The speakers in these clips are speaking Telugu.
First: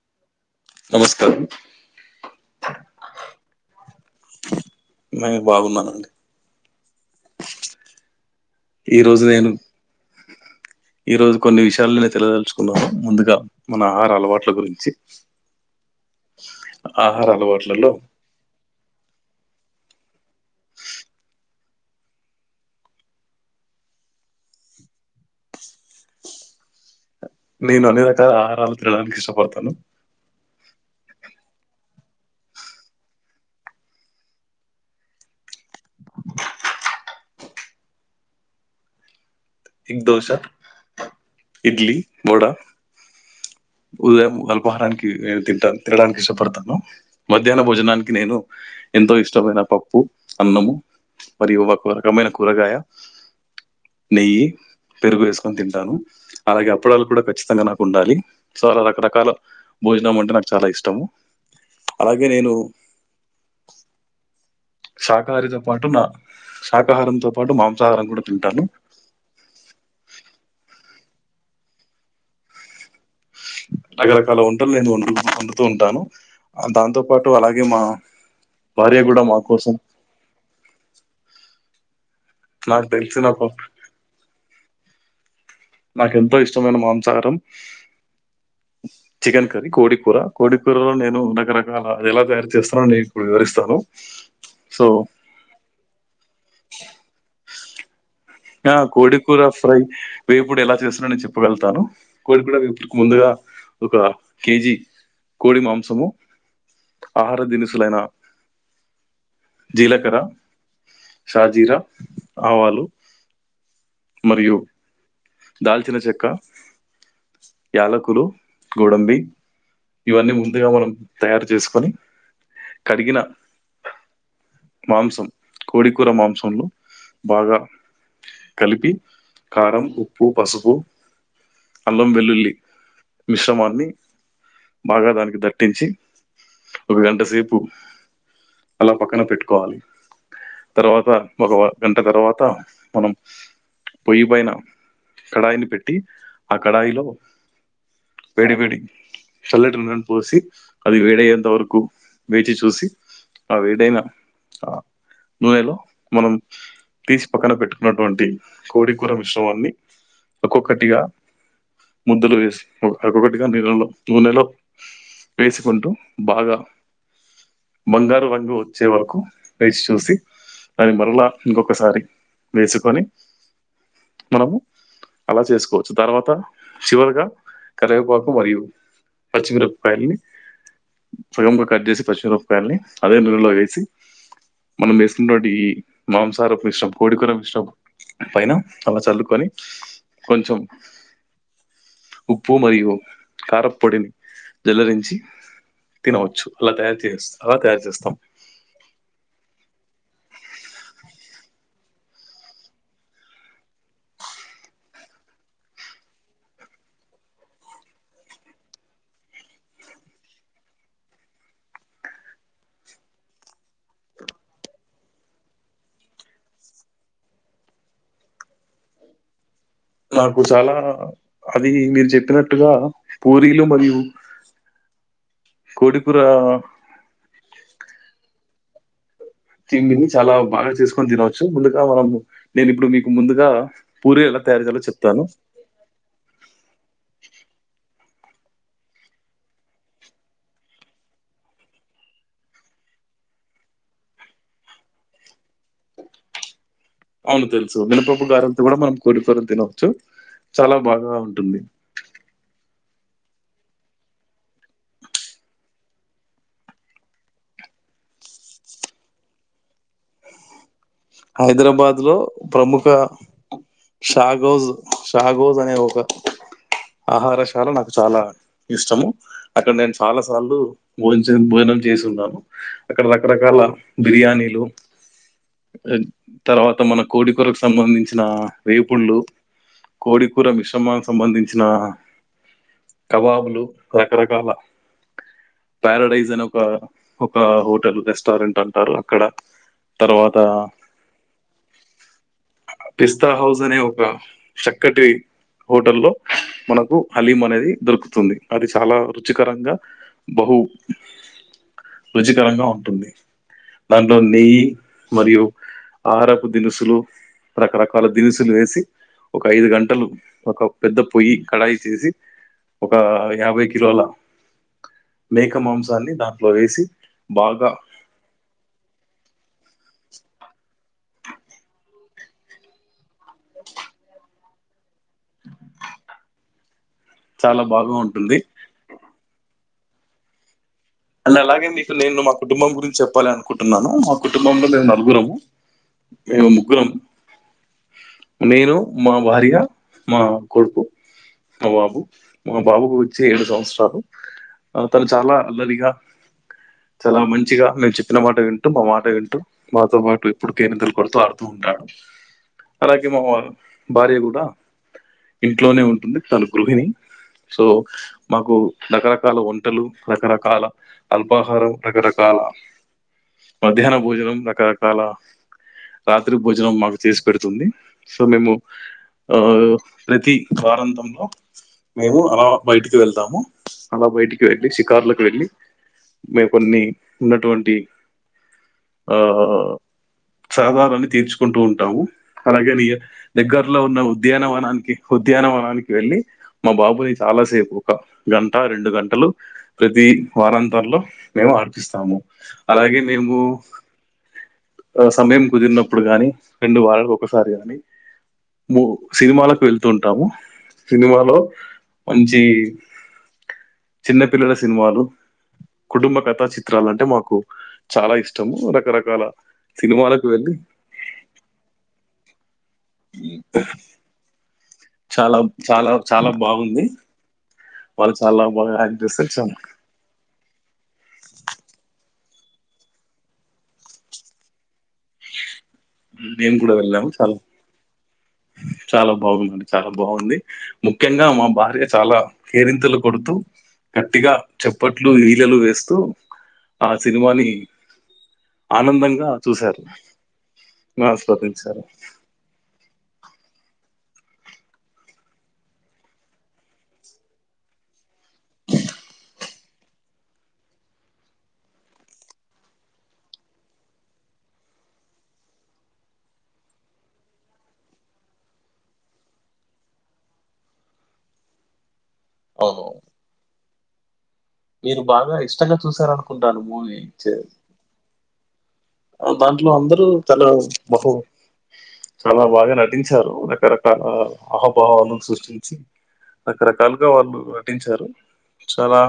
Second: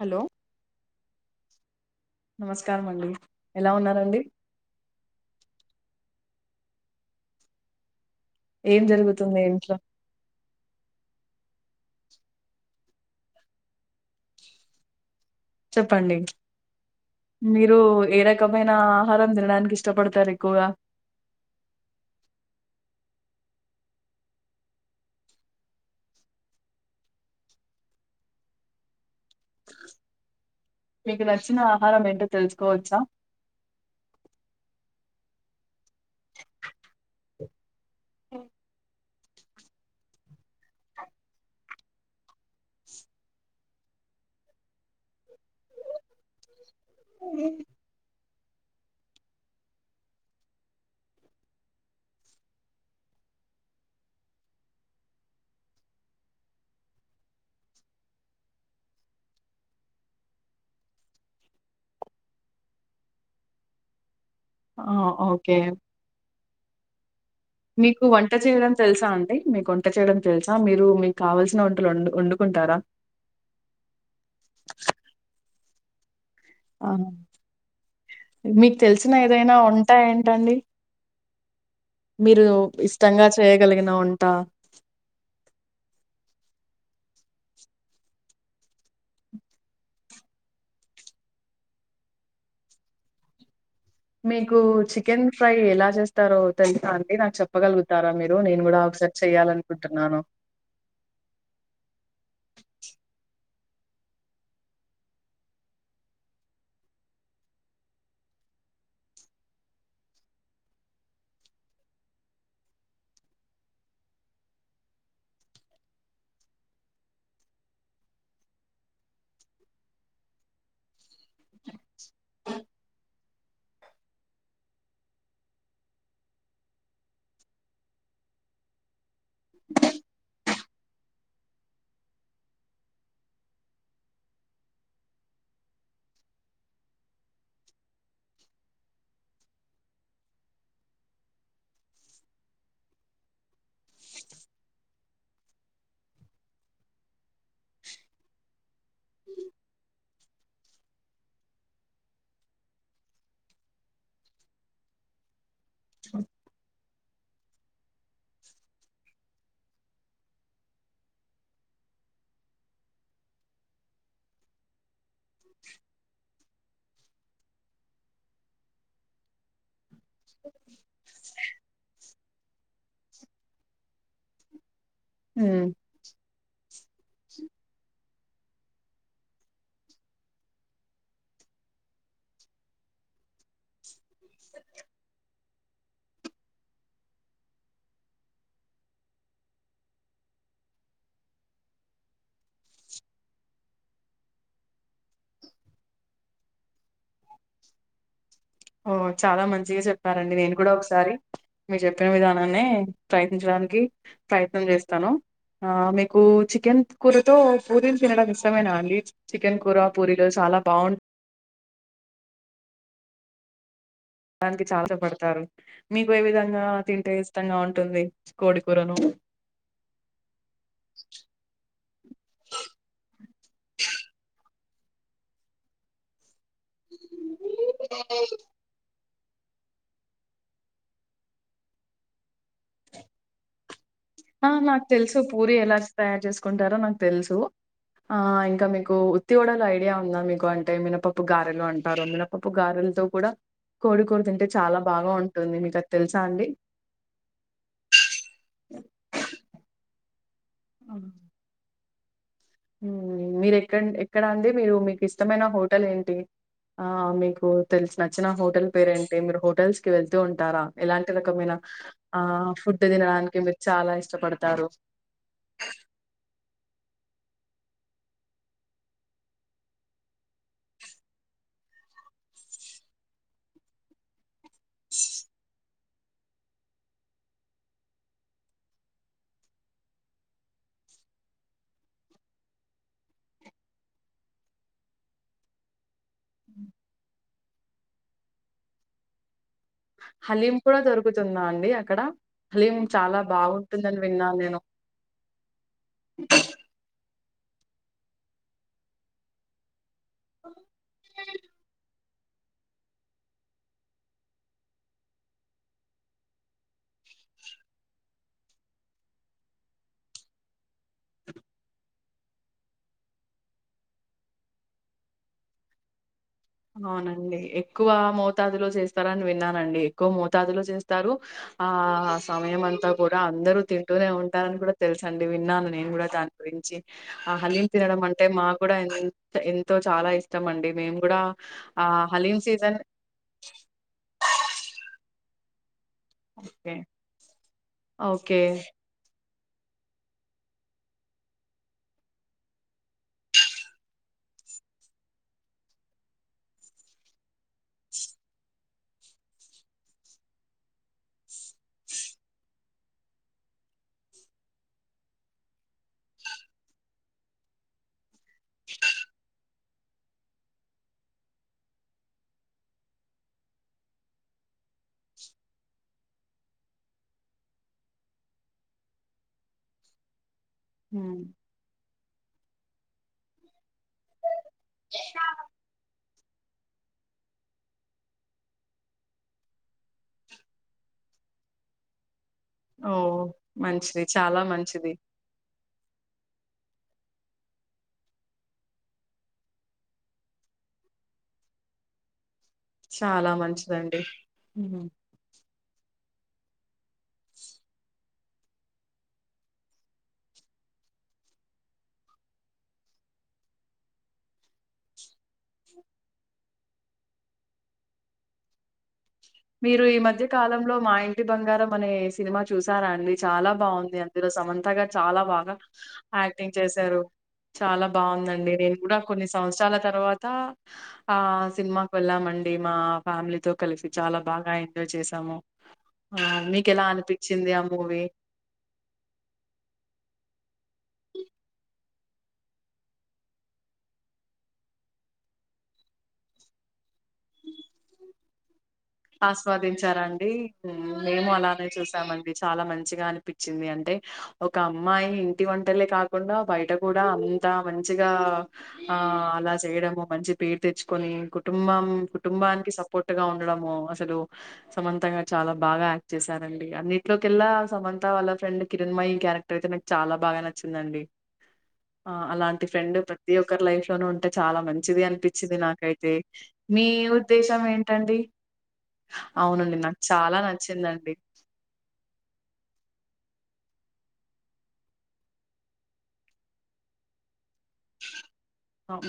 హలో నమస్కారం నమస్కారం అండి ఎలా ఉన్నారండి నేను బాగున్నానండి ఏం ఈ రోజు జరుగుతుంది నేను ఇంట్లో ఈ రోజు కొన్ని విషయాలనే తెలియదలుచుకున్నామ ముందుగా మన ఆహార అలవాట్ల గురించి చెప్పండి ఆహార మీరు అలవాట్లలో ఏ ర ఏ రకమైన ఆహారం తినడానికి ఇష్టపడుతారు ఎక్కువగా నేను అన్ని రకాల ఆహారాలు తినడానికి ఇష్టపడుతాను మీకు నచ్చిన ఆహారం ఏంటో తెలుసుకోవచ్చా [inaudible] ఆ ఎగ్ దోశ ఇడ్లీ వడ ఉదయం అల్పహారానికి ఎం తింటారూ తినడానికి ఇష్టపడ తను మధ్యాహ్న భోజనానికి నేను ఎంతో ఇష్టమైన పప్పు అన్నము మరియు ఒక రకమైన కూరగాయ నెయ్యి పెరుగు ఏసుకొని తింటాను అలాగే అప్పడాలు కూడా ఖచ్చితంగా నాకు ఉండాలి చాలా రకరకాల భోజనం అంటే నాకు చాలా ఇష్టము అలాగే నేను ఆ ఓకే శాకాహారితో పాటు నా శాకాహారంతో పాటు మీకు మాంసాహారం కూడా వంట తింటాను చేయడం తెలుసా అండి మీకు వంట చేయడం తెలుసా మీరు మీకు కావాల్సిన వంటలు వం వండుకుంటారా రకరకాల వంటలు నేను వం వండుతూ ఉంటాను దాంతో ఆహా! పాటు అలాగే మా భార్య గూడా మా కోసం ఇంకా ఏంటండి మీరు నాకు ఇష్టంగా తెలిసిన చేయగలిగిన వంట నాకు ఎంతో ఇష్టమైన మాంసాహారం చికెన్ కర్రీ కోడికూర కోడికూర లో నేను రకరకాల ఎలా తయారు చేస్తానో నేను ఇప్పుడు వివరిస్తాను మీకు సో చికెన్ ఫ్రై ఎలా చేస్తారో తెలుసా అండి నాకు చెప్ప చెప్పగలుగుతారా మీరు నేను కూడా ఒకసారి చెయ్యాలనుకుంటున్నాను ఇప్పుడు ఎలా చేస్తున్నానో నేను చెప్పగలుగుతాను కోడి కూడా ఇప్పుడు ముందుగా ఒక కేజీ కోడి మాంసము ఆహార దినుసులైన జీలకర్ర, షాజీరా, ఆవాలు మరియు దాల్చిన చెక్క యాలకులు, గోడంబి ఇవన్నీ ముందుగా మనం తయారు చేసుకొని కడిగిన మాంసం కోడికూర మాంసంలో బాగా కలిపి కారం, ఉప్పు, పసుపు, అల్లం, వెల్లుల్లి మిశ్రమాన్ని బాగా దానికి దట్టించి ఒక గంట సేపు అలా పక్కన పెట్టు కోవాలి తర్వాత ఒక గంట తర్వాత మనం పొయ్యిపైన కడాయిని పెట్టి ఆ కడాయిలో వేడి వేడి చల్లటి నూనె పోసి అది వేడి అయ్యేంత వరకు వేచి చూసి ఆ వేడైనా ఆ నూనెలో మనం తీసి పక్కన పెట్టుకున్నటువంటి కోడికూర మిశ్రమాన్ని ఒక్కొక్కటిగా ముద్దలు చేసి ఓక్కొక్కటిగా నిలలో నూనెలో వేసుకుంటూ బాగా బంగారు రంగు వచ్చే వరకు వేచి చూసి దాని మళ్ళా ఇంకొకసారి వేసుకొని మనము అలా హ్మ్ చేసుకో చ్చు తర్వాత చివరిగా కరివేపాకు మరియు పచ్చిమిరపకాయలని పెమ్ గా కట్ చేసి పచ్చిమిరపకాయల్ని అదే నూనేలో వేసి స మనం వేస్తున్నటి మాంసాహపుం మిష్రం కోడికర మిశ్రమం పైన అలా చల్లుకొని కొంచెం ఉప్పు మరియు కార పొడిని జల్లరించి తినవచ్చు అలా తయారు చేస్ అలా తయారు చేస్తాం. ఓ చాలా మంచిగ చెప్పారండి నేను కూడా ఒకసారి మీర్ చెప్పిన విధానాన్నే ప్రయత్నించడానికి ప్రయత్నం చేస్తాను. ఆ మీకు చికెన్ కూరతో పూరీలు తినడం ఇష్టమేనా అండీ? చికెన్ కూర, పూరిలు చాలా బాగుం డానికి చాలసేపు పడతారు, మీకు ఏ విధంగా తింటే ఇష్టంగా ఉంటుంది కోడి కూరను? నాకు చాలా అది మీరు చెప్పినట్టుగా పూరీలు మరియు కోడి కూరా తిమిని చాలా బాగా చేసుకొని తినవచ్చు, ముందుగా మనము నేను ఇప్పుడు మీకు ముందుగా పూరి ఎలా ఆ తయారు చేయాలో నాకు తెలుసు చెప్తాను పూరి ఎలా తయారు చేసుకుంటారో నాకు తెలుసు. ఆ ఇంకా మీకు ఉత్తివడలు ఐడియా ఉందా మీకు, అంటే మినపప్పు గారెలు అంటారు మిన పప్పు గారెలతో కూడ కోడి కూర తింటే చాలా బాగా ఉంటుంది మీకు అది తెలుసా అండి? అవును తెలుసు మినపప్పు గారెలతో గుడ మనం కోడికూర తినవచ్చు, చాలా బాగా ఉంటుంది. ఉమ్ మీరు ఎక్క ఎక్కడ అండి మీరు మీకు ఇష్టమైన హోటల్ ఏంటి? ఆ మీకు తెలిసి నచ్చిన హోటల్ పేరేంటి? మీరు హోటల్స్ కి వెళ్తూ ఉంటారా? ఇలాంటి రకమైన హైదరాబాద్ లో ఆ ఫుడ్ ప్రముఖ తినడానికి మీరు చాలా ఇష్టపడతారు? షాగోజ్ షాగోజ్ అనే ఒక ఆహారశాల నాకు చాలా ఇష్టము, అక్కడ నేను చాలా సార్లు భోజించ భోజనం చేసి ఉన్నాను. అక్కడ రకరకాల బిర్యానీలు [unintelligible] ఆ తర్వాత మన కోడికూరకు సంబంధించిన వేపుళ్ళు కోడికూర మిశ్రమానికి సంబంధించిన కబాబులు రకరకాల ప్యారాడైజ్ అని ఒక ఒక హోటల్ రెస్టారెంట్ అంటారు అక్కడ తర్వాత హలీం కూడా దొరుకుతుందా అండి అక్కడ? హలీం చాలా బాగుంటుందని విన్నాను నేను. ఇక్కటి హోటల్ లో మనకు హలీం అనేది దొరుకుతుంది, అది చాలా రుచికరంగా బహు రుచికరంగా ఉంటుంది, దాంట్లో నెయ్యి మరియు ఆహారపుదినుసులు రకరకాల దినుసులు వేసి ఒక ఐదు గంటలు ఒక పెద్ద పొయ్యి కడాయి సేసి ఒక యాభై కిలోల మేక మాంసాన్ని దాంట్లో వేసి అవునండి బాగా ఎక్కువ మోతాదులో చేస్తారని విన్నానండి, ఎక్కువ మోతాదులో చేస్తారు. ఆ ఆ సమయం అంతా కూడా అందరు తింటూనే ఉంటారని కూడా తెలుసండి విన్నాను నేను కూడా దాని గురించి, ఆ చాలా హలీమ్ బాగా తినడం అంటే ఉంటుంది మా కూడా ఎం ఎంతో చాలా ఇష్టం అండి మేము గుడ అలా అలాగే అండి ఇప్పుడు నేను మా కుటుంబం గురించి చెప్పాలి అనుకుంటున్నాను, మా కుటుంబంలో నేను నలుగురము మేము ముగ్గురం, ఓకే నేను మా భార్య, మా కొడుకు మా బాబు, మా బాబుకు వచ్చి ఏడు సంవత్సరాలు తను చాలా అల్లరిగా చాలా మంచిగా మేము చెప్పిన మాట విం టు మాట వింటూ మాతో పాటు ఇప్పుడు కేరింతలు కొడుతూ ఆడుతూ ఉంటాడు. అలాగే మా భార్య గూడ ఇంట్లోనే ఉంటుంది తను గృహిణి. సో మాకు రకరకాల వంటలు, రకరకాల అల్పాహారం రకరకాల మధ్యాహ్న భోజనం రకరకాల రాత్రి భోజనం మాకు చేసి పెడుతుంది సో మేము ఆ ప్రతి వారంతంలో మేము అలా బయటికి వెళ్తాము అలా బయటికి వెళ్ళి షికారులకు వెళ్ళి మేము కొన్ని ఉన్నటువంటి ఆ సాధారాన్ని తీర్చుకుంటూ ఉంటాము అలాగే నీ ఓ దగ్గర్లో ఉన్న మంచిది చాలా మంచిది ఉద్యానవనానికి ఉద్యానవనానికి వెళ్ళి మా బాబుని చాలాసేపు ఒక గంట రెండు గంటలు ప్రతి వారాంతంలో మేము ఆడిపిస్తాము అలాగే చాలా మేము మంచిదండి హ్మ్. ఆ సమయం కుదిరినప్పుడు గాని రెండు వళలకు ఒకసారి గాని ము సినిమాలకు వెళ్తుంటాము సినిమాలో మంచి చిన్నపిల్లల సినిమాలు కుటుంబ కథ చిత్రాలు అంటే మాకు చాలా ఇష్టము రకరక మీరు ఈ మధ్య కాలంలో మా ఇంటి బంగారం అనే సినిమా చూసారా అండి చాలా బాగుంది అందులో సమంతగారు చాలా బాగా చాలా చాలా యాక్టింగ్ బాగుంది చేశారు చాలా వాళ్ళు చాలా బాగుందండి బాగా నేను కూడా యాక్ట్ కొన్ని చేస్తారు చాలా సంవత్సరాల తర్వాత ఆ సినిమాకు వెళ్ళామండి మా ఫ్యామిలీతోకలిసి చాలా బాగా ఎంజాయ్ చేసాము ఆ నేను మీకు కూడా ఎలా వెళ్ళాము చాలా అనిపించింది ఆ మూవీ చాలా బాగుంది చాలా బాగుంది ముఖ్యంగా మా భార్య చాలా కేరింతలు కొడుతూ గట్టిగా చెప్పట్లు ఈలెలు వేస్తూ ఆ సినిమాని ఆనందంగా చూశారు ఆస్వాదించారండి మేము అలానే ఆస్వాదించారు చూసామండి చాలా మంచిగా అనిపించింది అంటే ఒక అమ్మాయి ఇంటి వంటలే కాకుండా బయట గూడా అంత మంచిగా ఆ అలా చేయడము మంచి పేరు తెచ్చుకొని కుటుంబం కుటుంబానికి సపోర్ట్ గా ఉండడము అసలు సమంతంగా చాలా బాగా యాక్ట్ చేశారండి అన్నిట్లోకెళ్లా సమంత వాళ్ళ ఫ్రెండ్ కిరణ్మయి క్యారె క్టర్ అయితే నాకు చాలా బాగా నచ్చిందండి [inaudible] ఆ అలాంటి అవును ఫ్రెండ్ ప్రతి ఒక్కరి లైఫ్ లోనూ ఉంటే చాలా మీరు మంచిది బాగా అనిపించింది ఇష్టంగా చూసారు నాకైతే అనుకుంటాను మీ మూవీ ఉద్దేశం ఏంటండి దాంట్లో అవునండి. నాకు అందరూ చాలా బహు నచ్చిందండి. చాలా బాగా నటించారు రకరకాల ఆహాభావాలు సృష్టించి రకరకాలుగా వాళ్ళు నటించారు చాలా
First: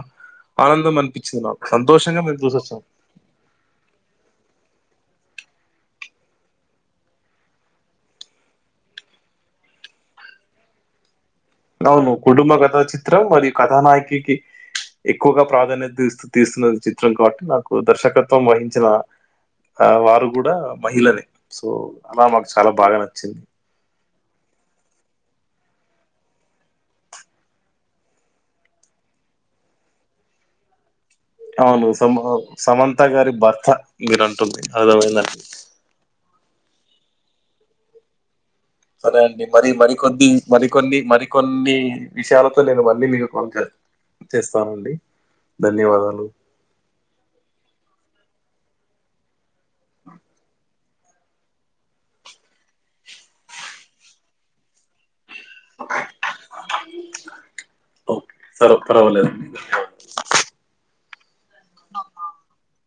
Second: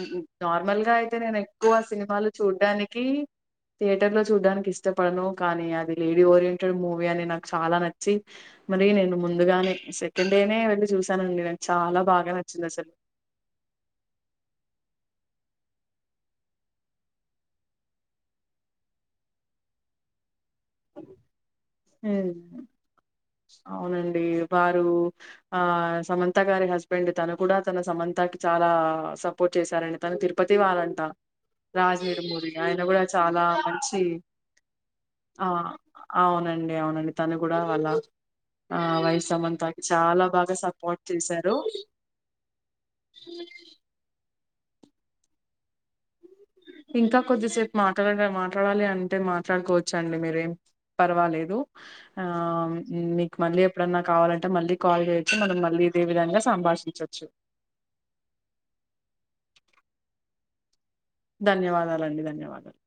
నార్మల్గా ఆనందం అయితే నేను అనిపించింది నాకు ఎక్కువ సంతోషంగా సినిమాలు మేము చూసొచ్చాం చూడ్డానికి థియేటర్ లో చూడడానికి ఇష్టపడను కానీ అది లేడీ ఓరియంటెడ్ మూవీ అని నాకు చాలా నచ్చి మరి నేను ముందుగానే సెకండ్ డేనే వెళ్ళి చూశానండి నాకు చాలా అవును బాగా కుటుంబ నచ్చింది కథా అసలు చిత్రం మరియు కథానాయకికి ఎక్కువగా ప్రాధాన్యత తీస్తున్న చిత్రం కాబట్టి నాకు దర్శకత్వం వహించిన ఆ వారు కూడా మహిళనే సో అలా హ్మ్. మాకు చాలా బాగా నచ్చింది అవునండి వారు ఆ సమంత గారి హస్బెండ్ తను కూడాడా తన సమంతాకి చాలా స సపోర్ట్ చేశారడి తను తిరుపతి వాళ్ంట అవును సమ సమంత గారి భర్త మంచి మీరు అంటుంది అర్థమైందా ఆ అవునండి అవునండి తను కూడా అలా సరే అండి మరి మరికొద్ది మరికొన్ని సపోర్ట్ చేశారు మరికొన్ని విషయాలతో నేను మళ్ళీ మీకు కొల్ చేస్తానండి ధన్యవాదాలు ఇంకా కొద్దిసేపు మాట్లాడ మాట్లాడాలి అంటే మాట్లాడుకోవచ్చ అండి మీరేం పర్వాలేదు ఆ మీకు మళ్ళీ ఎప్పుడన్న కావాలంటే మళ్ళీ కాల్ చే చి మనం మళ్ళీ ఇదే విధంగా సంభాషించవచ్చు ఓ సరే పర్వాలేదండి ధన్యవాదాలండి ధన్యవాదాలు